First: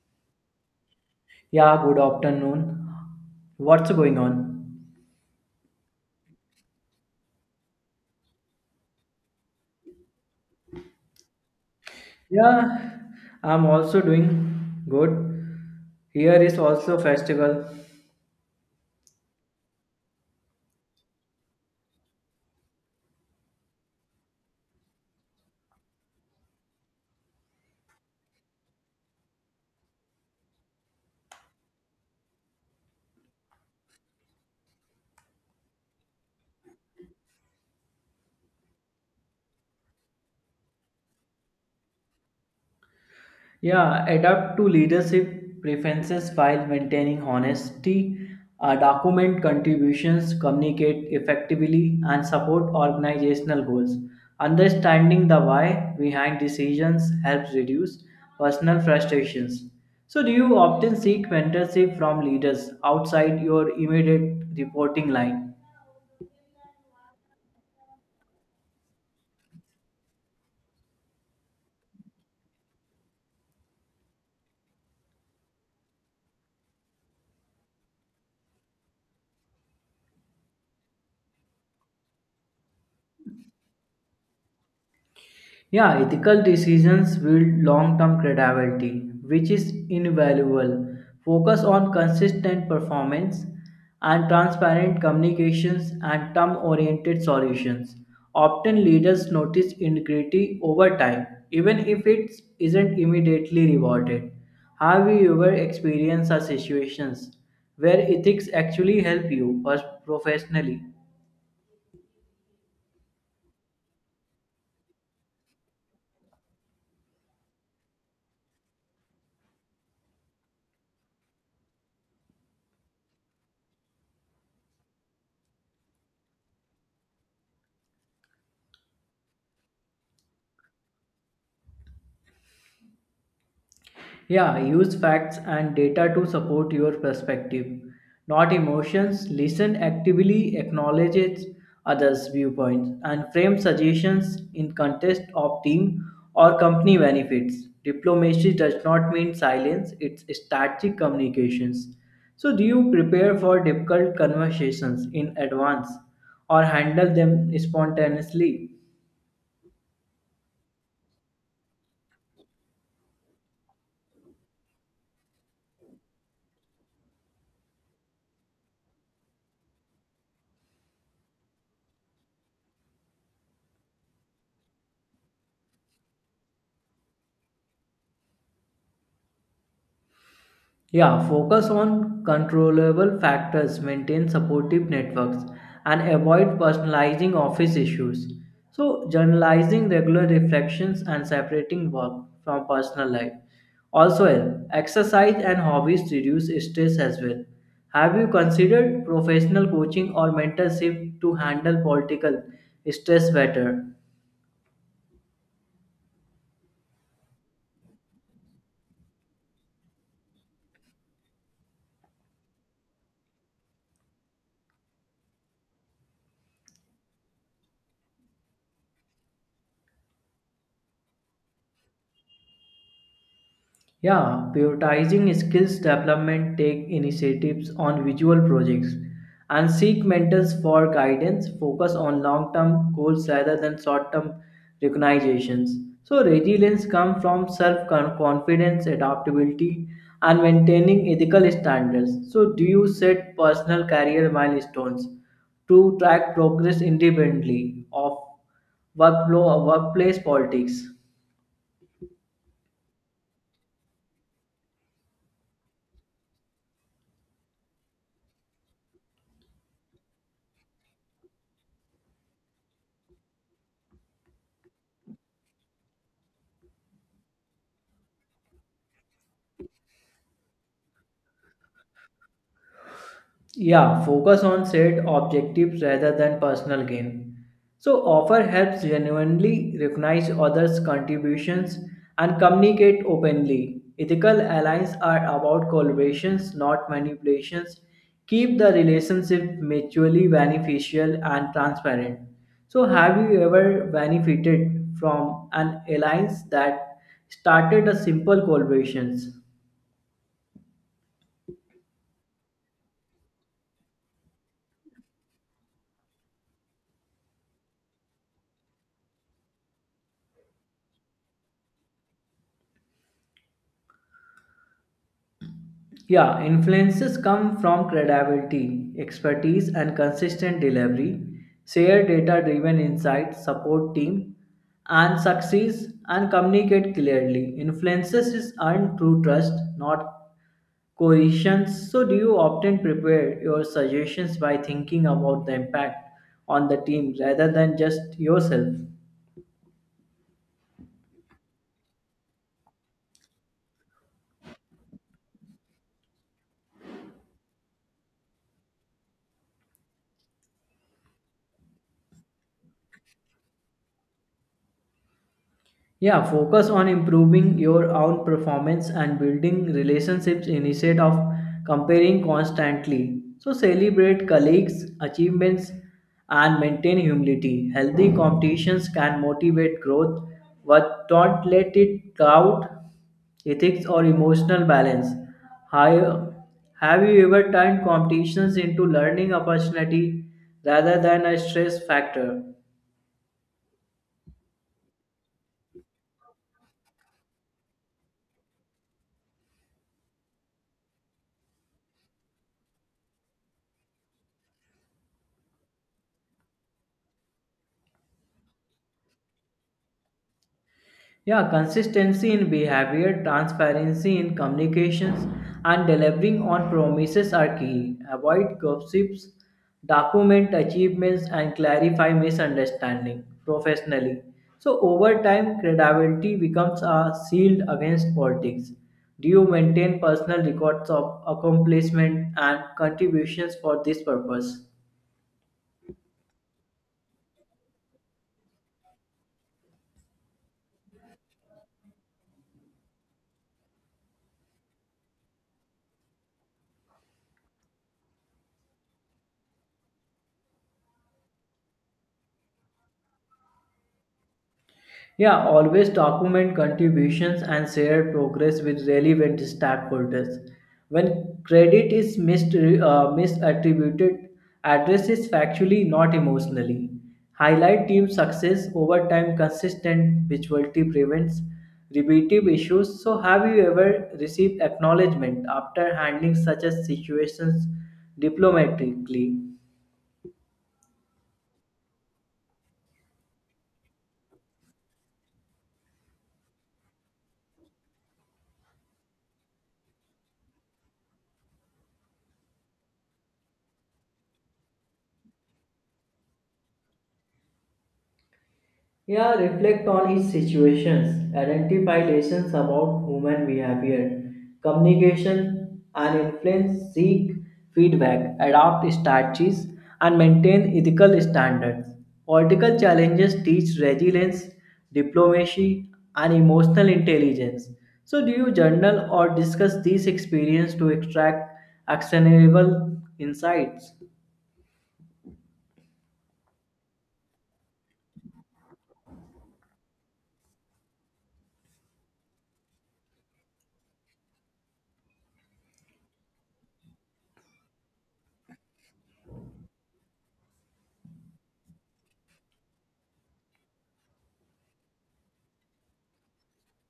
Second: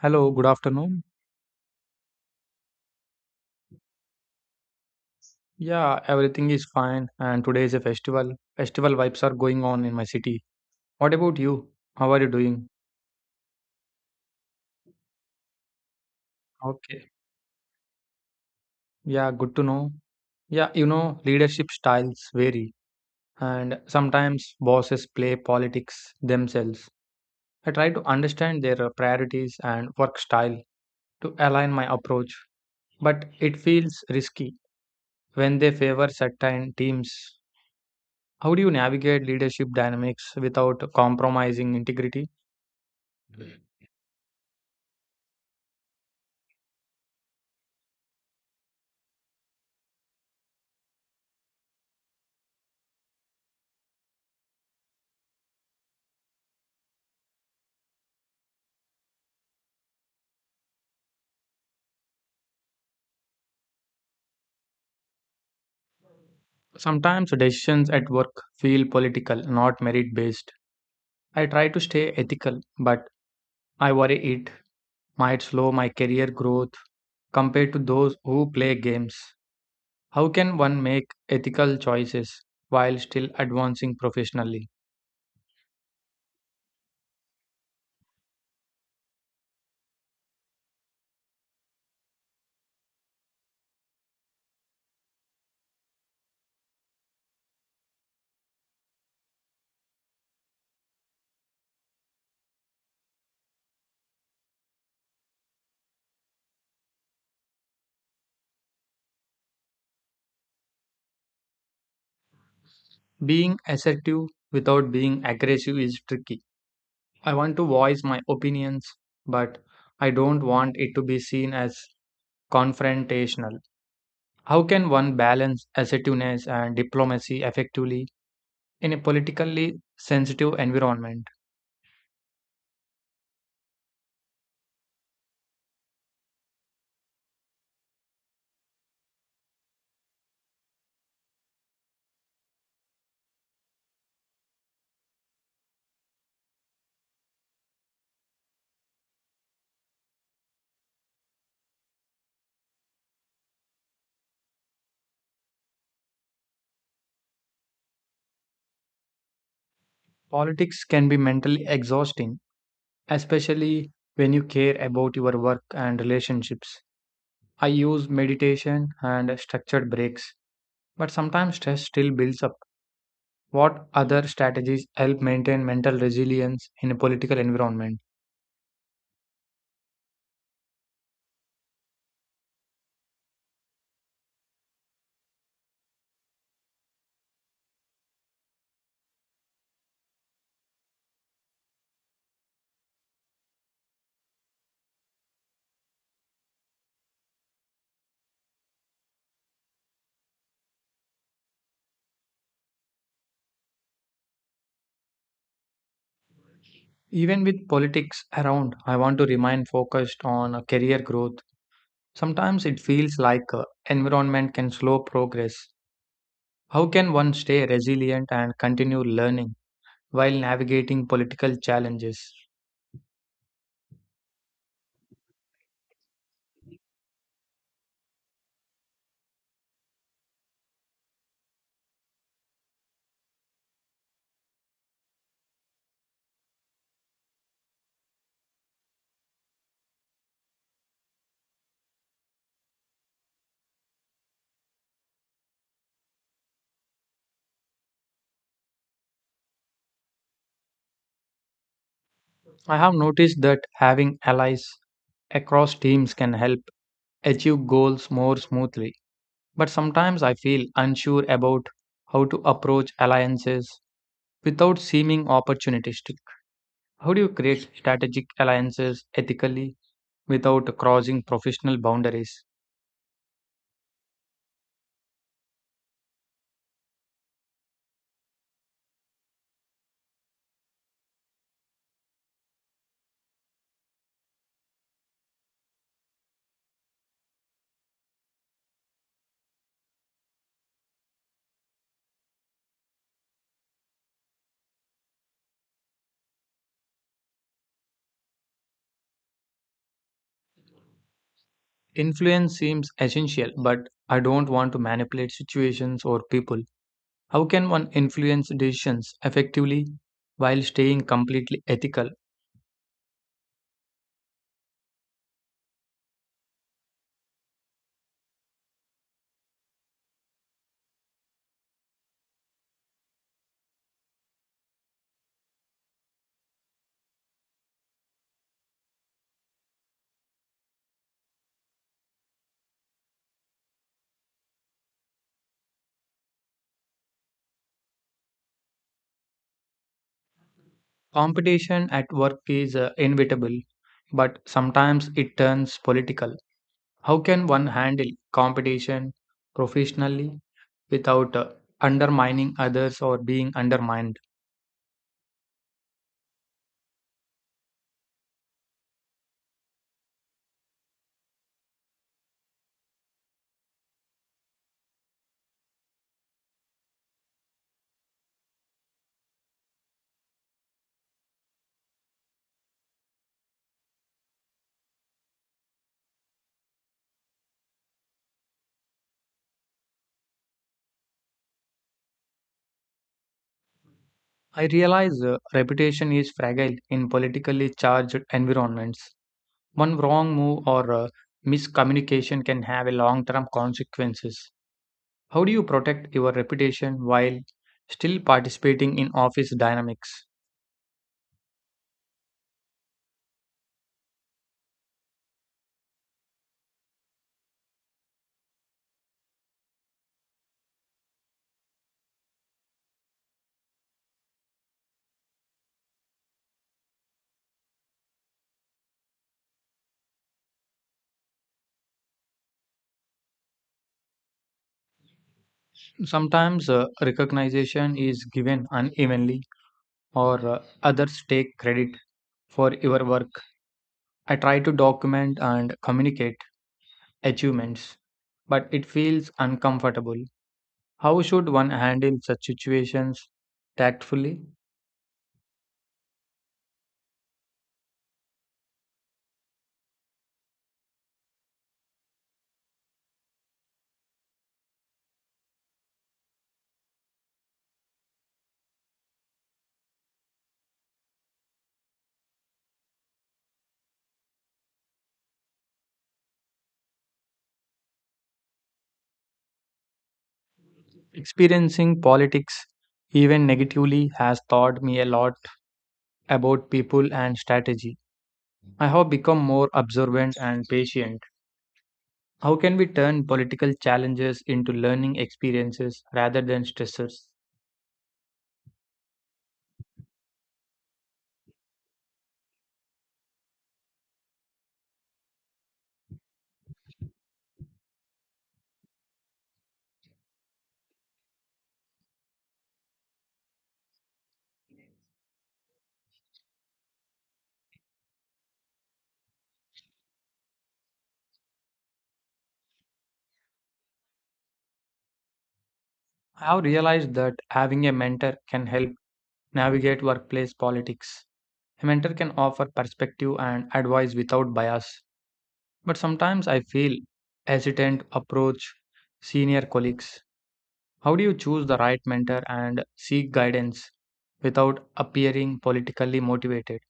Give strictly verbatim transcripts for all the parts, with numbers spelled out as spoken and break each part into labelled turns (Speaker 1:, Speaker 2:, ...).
Speaker 1: Hello, good afternoon.
Speaker 2: Yeah, good afternoon. What's going on?
Speaker 1: Yeah, everything is fine, and today is a festival. Festival vibes are going on in my city. What about you? How are you doing?
Speaker 2: Yeah, I'm also doing good. Here is also
Speaker 1: Okay.
Speaker 2: festival.
Speaker 1: Yeah, good to know. Yeah, you know, leadership styles vary, and sometimes bosses play politics themselves. I try to understand their uh, priorities and work style to align my approach, but it feels risky when they favor certain teams. How do you navigate leadership dynamics without compromising integrity?
Speaker 2: Yeah, adapt to leadership preferences while maintaining honesty, uh, document contributions, communicate effectively, and support organizational goals. Understanding the why behind decisions helps reduce personal frustrations. So, do you often seek mentorship from leaders outside your immediate reporting line?
Speaker 1: Sometimes decisions at work feel political, not merit based. I try to stay ethical, but I worry it might slow my career growth compared to those who play games. How can one make ethical choices while still advancing professionally?
Speaker 2: Yeah, ethical decisions build long term credibility, which is invaluable. Focus on consistent performance and transparent communications and term oriented solutions. Often leaders notice integrity over time, even if it isn't immediately rewarded. Have you ever experienced such situations where ethics actually help you pers- professionally?
Speaker 1: Being assertive without being aggressive is tricky. I want to voice my opinions, but I don't want it to be seen as confrontational. How can one balance assertiveness and diplomacy effectively? In a politically sensitive environment,
Speaker 2: Yeah, use facts and data to support your perspective, not emotions. Listen actively, acknowledge it- others' viewpoints, and frame suggestions in context of team or company benefits. Diplomacy does not mean silence, it's strategic communications. So, do you prepare for difficult conversations in advance or handle them spontaneously?
Speaker 1: politics can be mentally exhausting, especially when you care about your work and relationships. I use meditation and structured breaks, but sometimes stress still builds up. What other strategies help maintain mental resilience in a political environment?
Speaker 2: Yeah, focus on controllable factors, maintain supportive networks, and avoid personalizing office issues. So, journalizing regular reflections and separating work from personal life. Also, help. Exercise and hobbies reduce stress as well. Have you considered professional coaching or mentorship to handle political stress better?
Speaker 1: Even with politics around, I want to remain focused on uh, career growth. Sometimes it feels like uh, environment can slow progress. How can one stay resilient and continue learning while navigating political challenges?
Speaker 2: Yeah, prioritizing skills development, take initiatives on visual projects, and seek mentors for guidance. Focus on long term goals rather than short term recognitions. So, resilience comes from self confidence, adaptability, and maintaining ethical standards. So, do you set personal career milestones to track progress independently of workflow or workplace politics?
Speaker 1: I have noticed that having allies across teams can help achieve goals more smoothly, but sometimes I feel unsure about how to approach alliances without seeming opportunistic. How do you create strategic alliances ethically without crossing professional boundaries?
Speaker 2: Yeah, focus on shared objectives rather than personal gain. So, offer helps genuinely recognize others' contributions and communicate openly. Ethical alliances are about collaborations, not manipulations. Keep the relationship mutually beneficial and transparent. So, have you ever benefited from an alliance that started a simple collaborations?
Speaker 1: Influence seems essential, but I don't want to manipulate situations or people. How can one influence decisions effectively while staying completely ethical?
Speaker 2: Yeah, influences come from credibility, expertise, and consistent delivery, share data driven insights, support team, and success and communicate clearly. Influences is earned through trust, not coercions. So, do you often prepare your suggestions by thinking about the impact on the team rather than just yourself?
Speaker 1: Competition at work is uh, inevitable, but sometimes it turns political. How can one handle competition professionally without uh, undermining others or being undermined?
Speaker 2: Yeah, focus on improving your own performance and building relationships instead of comparing constantly. So, celebrate colleagues' achievements and maintain humility. Healthy competitions can motivate growth, but don't let it cloud ethics or emotional balance. Hi- Have you ever turned competitions into learning opportunity rather than a stress factor?
Speaker 1: I realize uh, reputation is fragile in politically charged environments. One wrong move or uh, miscommunication can have a long-term consequences. How do you protect your reputation while still participating in office dynamics?
Speaker 2: Yeah, consistency in behavior, transparency in communications, and delivering on promises are key. Avoid gossips, document achievements, and clarify misunderstanding professionally. So, over time, credibility becomes a shield against politics. Do you maintain personal records of accomplishment and contributions for this purpose?
Speaker 1: Sometimes uh, recognition is given unevenly, or uh, others take credit for your work. I try to document and communicate achievements, but it feels uncomfortable. How should one handle such situations tactfully?
Speaker 2: Yeah, always document contributions and share progress with relevant stakeholders. When credit is missed, uh, misattributed, address is factually, not emotionally. Highlight team success over time, consistent visuality prevents repetitive issues. So, have you ever received acknowledgement after handling such a situations diplomatically?
Speaker 1: Experiencing politics, even negatively, has taught me a lot about people and strategy. I have become more observant and patient. How can we turn political challenges into learning experiences rather than stressors?
Speaker 2: Yeah, reflect on his situations, identify lessons about human behavior, communication and influence, seek feedback, adopt strategies and maintain ethical standards. Political challenges teach resilience, diplomacy and emotional intelligence. So do you journal or discuss these experiences to extract actionable insights?
Speaker 1: I have realized that having a mentor can help navigate workplace politics. A mentor can offer perspective and advice without bias, but sometimes I feel hesitant to approach senior colleagues. How do you choose the right mentor and seek guidance without appearing politically motivated?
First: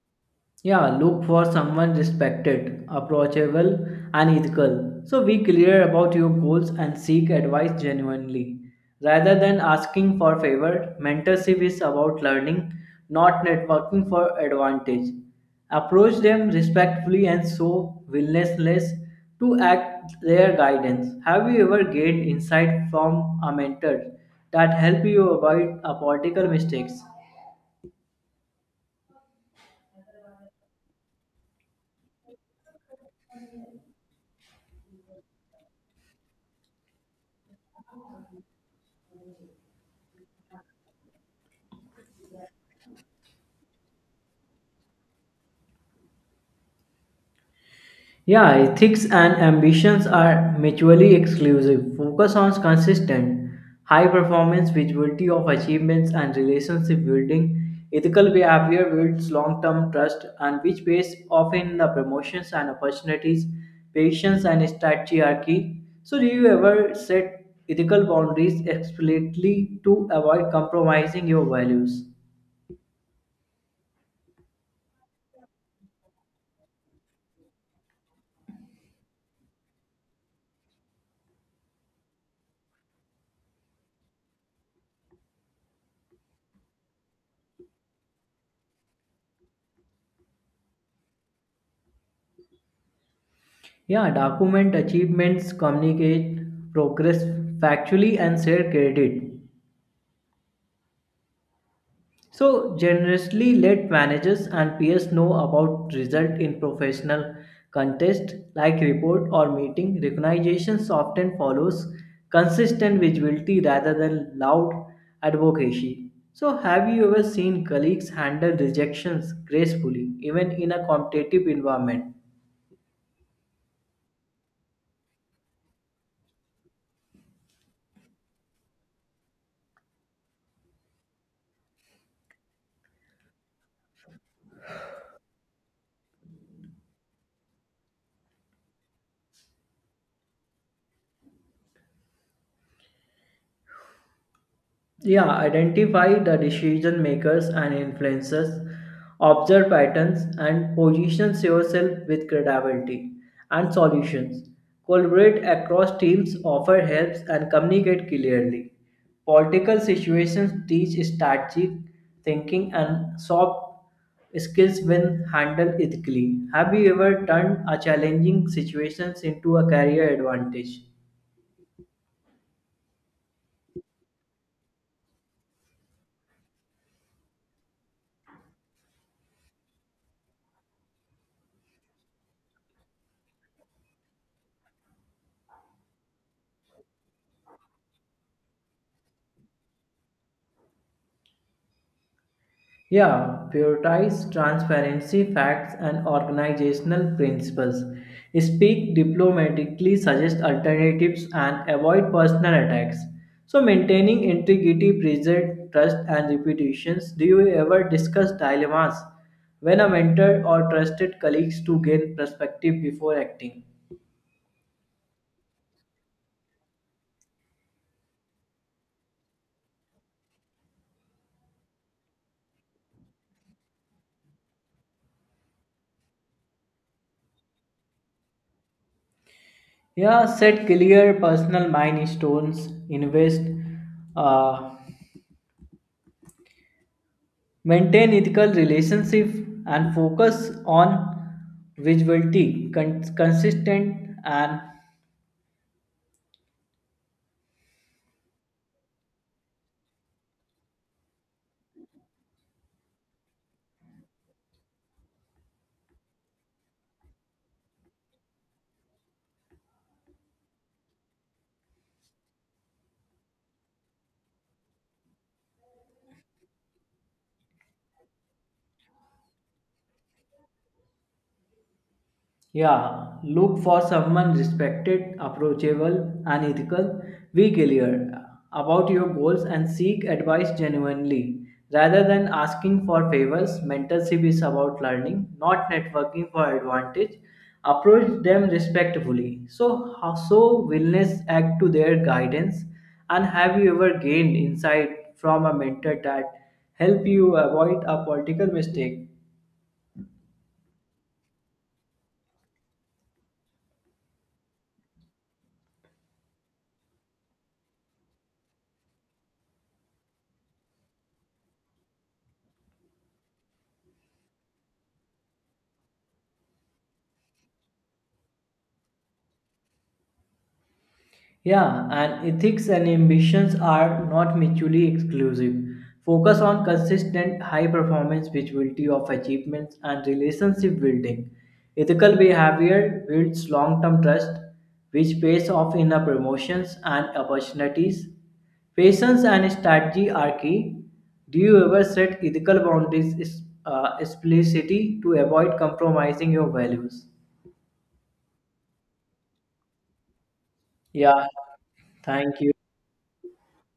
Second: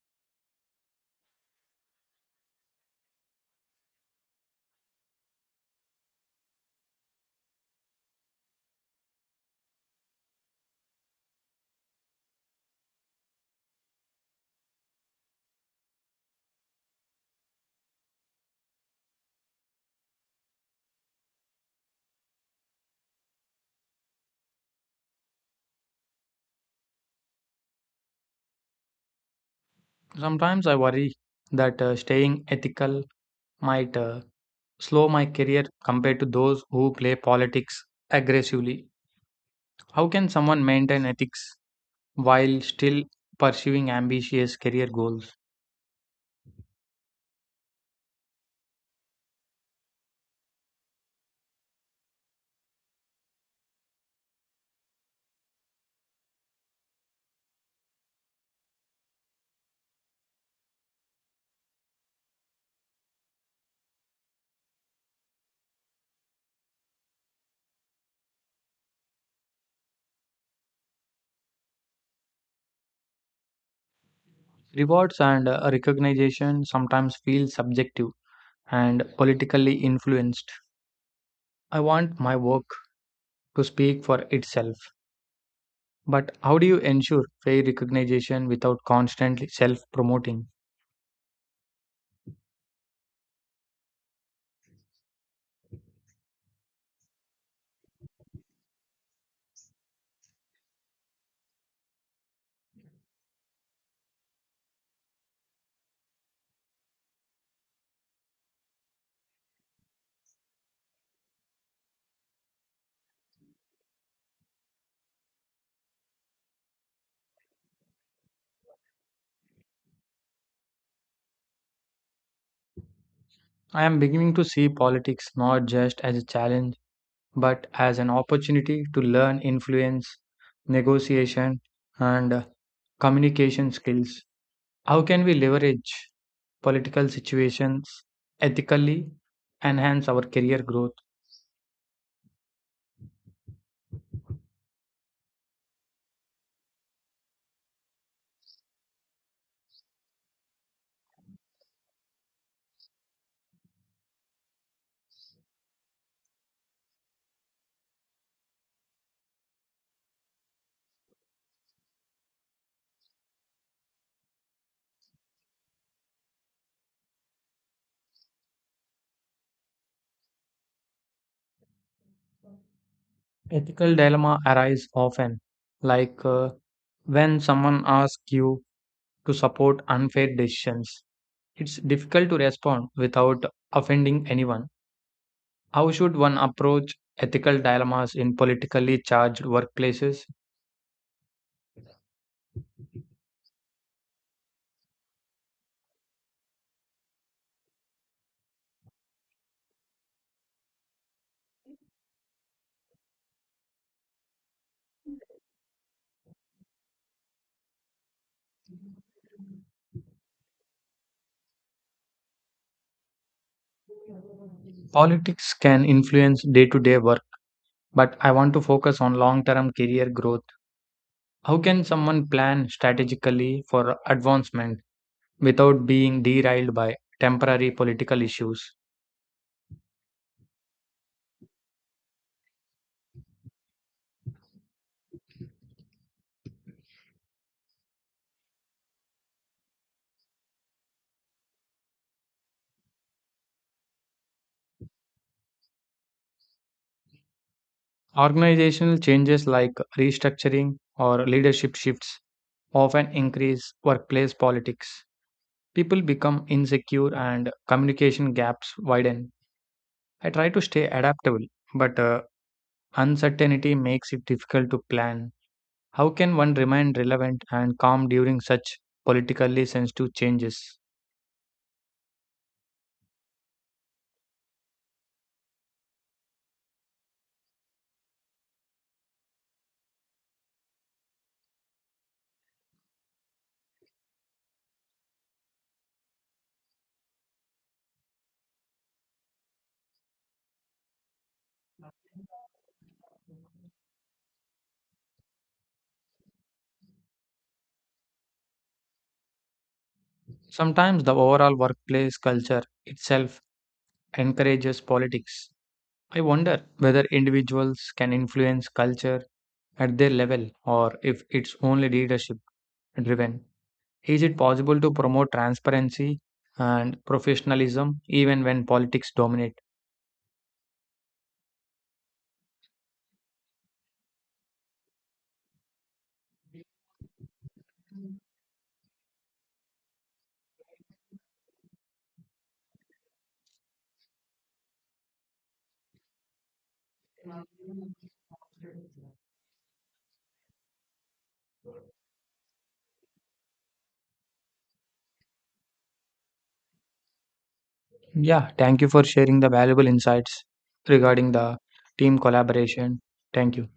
Speaker 2: Yeah, look for someone respected, approachable, and ethical. So be clear about your goals and seek advice genuinely. Rather than asking for favor, mentorship is about learning, not networking for advantage. Approach them respectfully and show willingness to act their guidance. Have you ever gained insight from a mentor that helped you avoid uh, political mistakes?
Speaker 1: Sometimes I worry that uh, staying ethical might uh, slow my career compared to those who play politics aggressively. How can someone maintain ethics while still pursuing ambitious career goals?
Speaker 2: Yeah, ethics and ambitions are mutually exclusive. Focus on consistent, high performance, visibility of achievements, and relationship building. Ethical behavior builds long term trust, and which pays off in the promotions and opportunities, patience, and strategy are key. So, do you ever set ethical boundaries explicitly to avoid compromising your values?
Speaker 1: Rewards and uh, recognition sometimes feel subjective and politically influenced. I want my work to speak for itself, but how do you ensure fair recognition without constantly self promoting?
Speaker 2: Yeah, document achievements, communicate progress factually, and share credit. So generously let managers and peers know about result in professional contest like report or meeting. Recognitions often follows consistent visibility rather than loud advocacy. So have you ever seen colleagues handle rejections gracefully even in a competitive environment?
Speaker 1: I am beginning to see politics not just as a challenge, but as an opportunity to learn influence, negotiation, and uh, communication skills. How can we leverage political situations ethically, enhance our career growth?
Speaker 2: Yeah, identify the decision makers and influencers, observe patterns, and position yourself with credibility and solutions. Collaborate across teams, offer helps, and communicate clearly. Political situations teach strategic thinking and soft skills when handled ethically. Have you ever turned a challenging situation into a career advantage?
Speaker 1: Ethical dilemma arise often, like uh, when someone asks you to support unfair decisions. It's difficult to respond without offending anyone. How should one approach ethical dilemmas in politically charged workplaces?
Speaker 2: Yeah, prioritize transparency, facts, and organizational principles. Speak diplomatically, suggest alternatives, and avoid personal attacks. So, maintaining integrity, preserve trust, and reputations. Do you ever discuss dilemmas when a mentor or trusted colleagues to gain perspective before acting?
Speaker 1: Politics can influence day to day work, but I want to focus on long term career growth. How can someone plan strategically for advancement without being derailed by temporary political issues?
Speaker 2: Yeah, set clear personal milestones, invest uh, maintain ethical relationship and focus on visibility, con- consistent and
Speaker 1: Organizational changes like restructuring or leadership shifts often increase workplace politics. People become insecure and communication gaps widen. I try to stay adaptable, but uh, uncertainty makes it difficult to plan. How can one remain relevant and calm during such politically sensitive changes?
Speaker 2: yeah, look for someone respected, approachable, and ethical. Be clear about your goals and seek advice genuinely. Rather than asking for favors, mentorship is about learning, not networking for advantage. Approach them respectfully. So, how- so willingness act to their guidance. And have you ever gained insight from a mentor that help you avoid a political mistake?
Speaker 1: Sometimes the overall workplace culture itself encourages politics. I wonder whether individuals can influence culture at their level or if it's only leadership driven. Is it possible to promote transparency and professionalism even when politics dominate?
Speaker 2: Yeah, and ethics and ambitions are not mutually exclusive. Focus on consistent high performance, visibility of achievements, and relationship building. Ethical behavior builds long term trust, which pays off in the promotions and opportunities. Patience and strategy are key. Do you ever set ethical boundaries is- uh, explicitly to avoid compromising your values?
Speaker 1: Yeah, thank you for sharing the valuable insights
Speaker 2: Yeah,
Speaker 1: regarding the team
Speaker 2: thank you.
Speaker 1: collaboration. Thank you.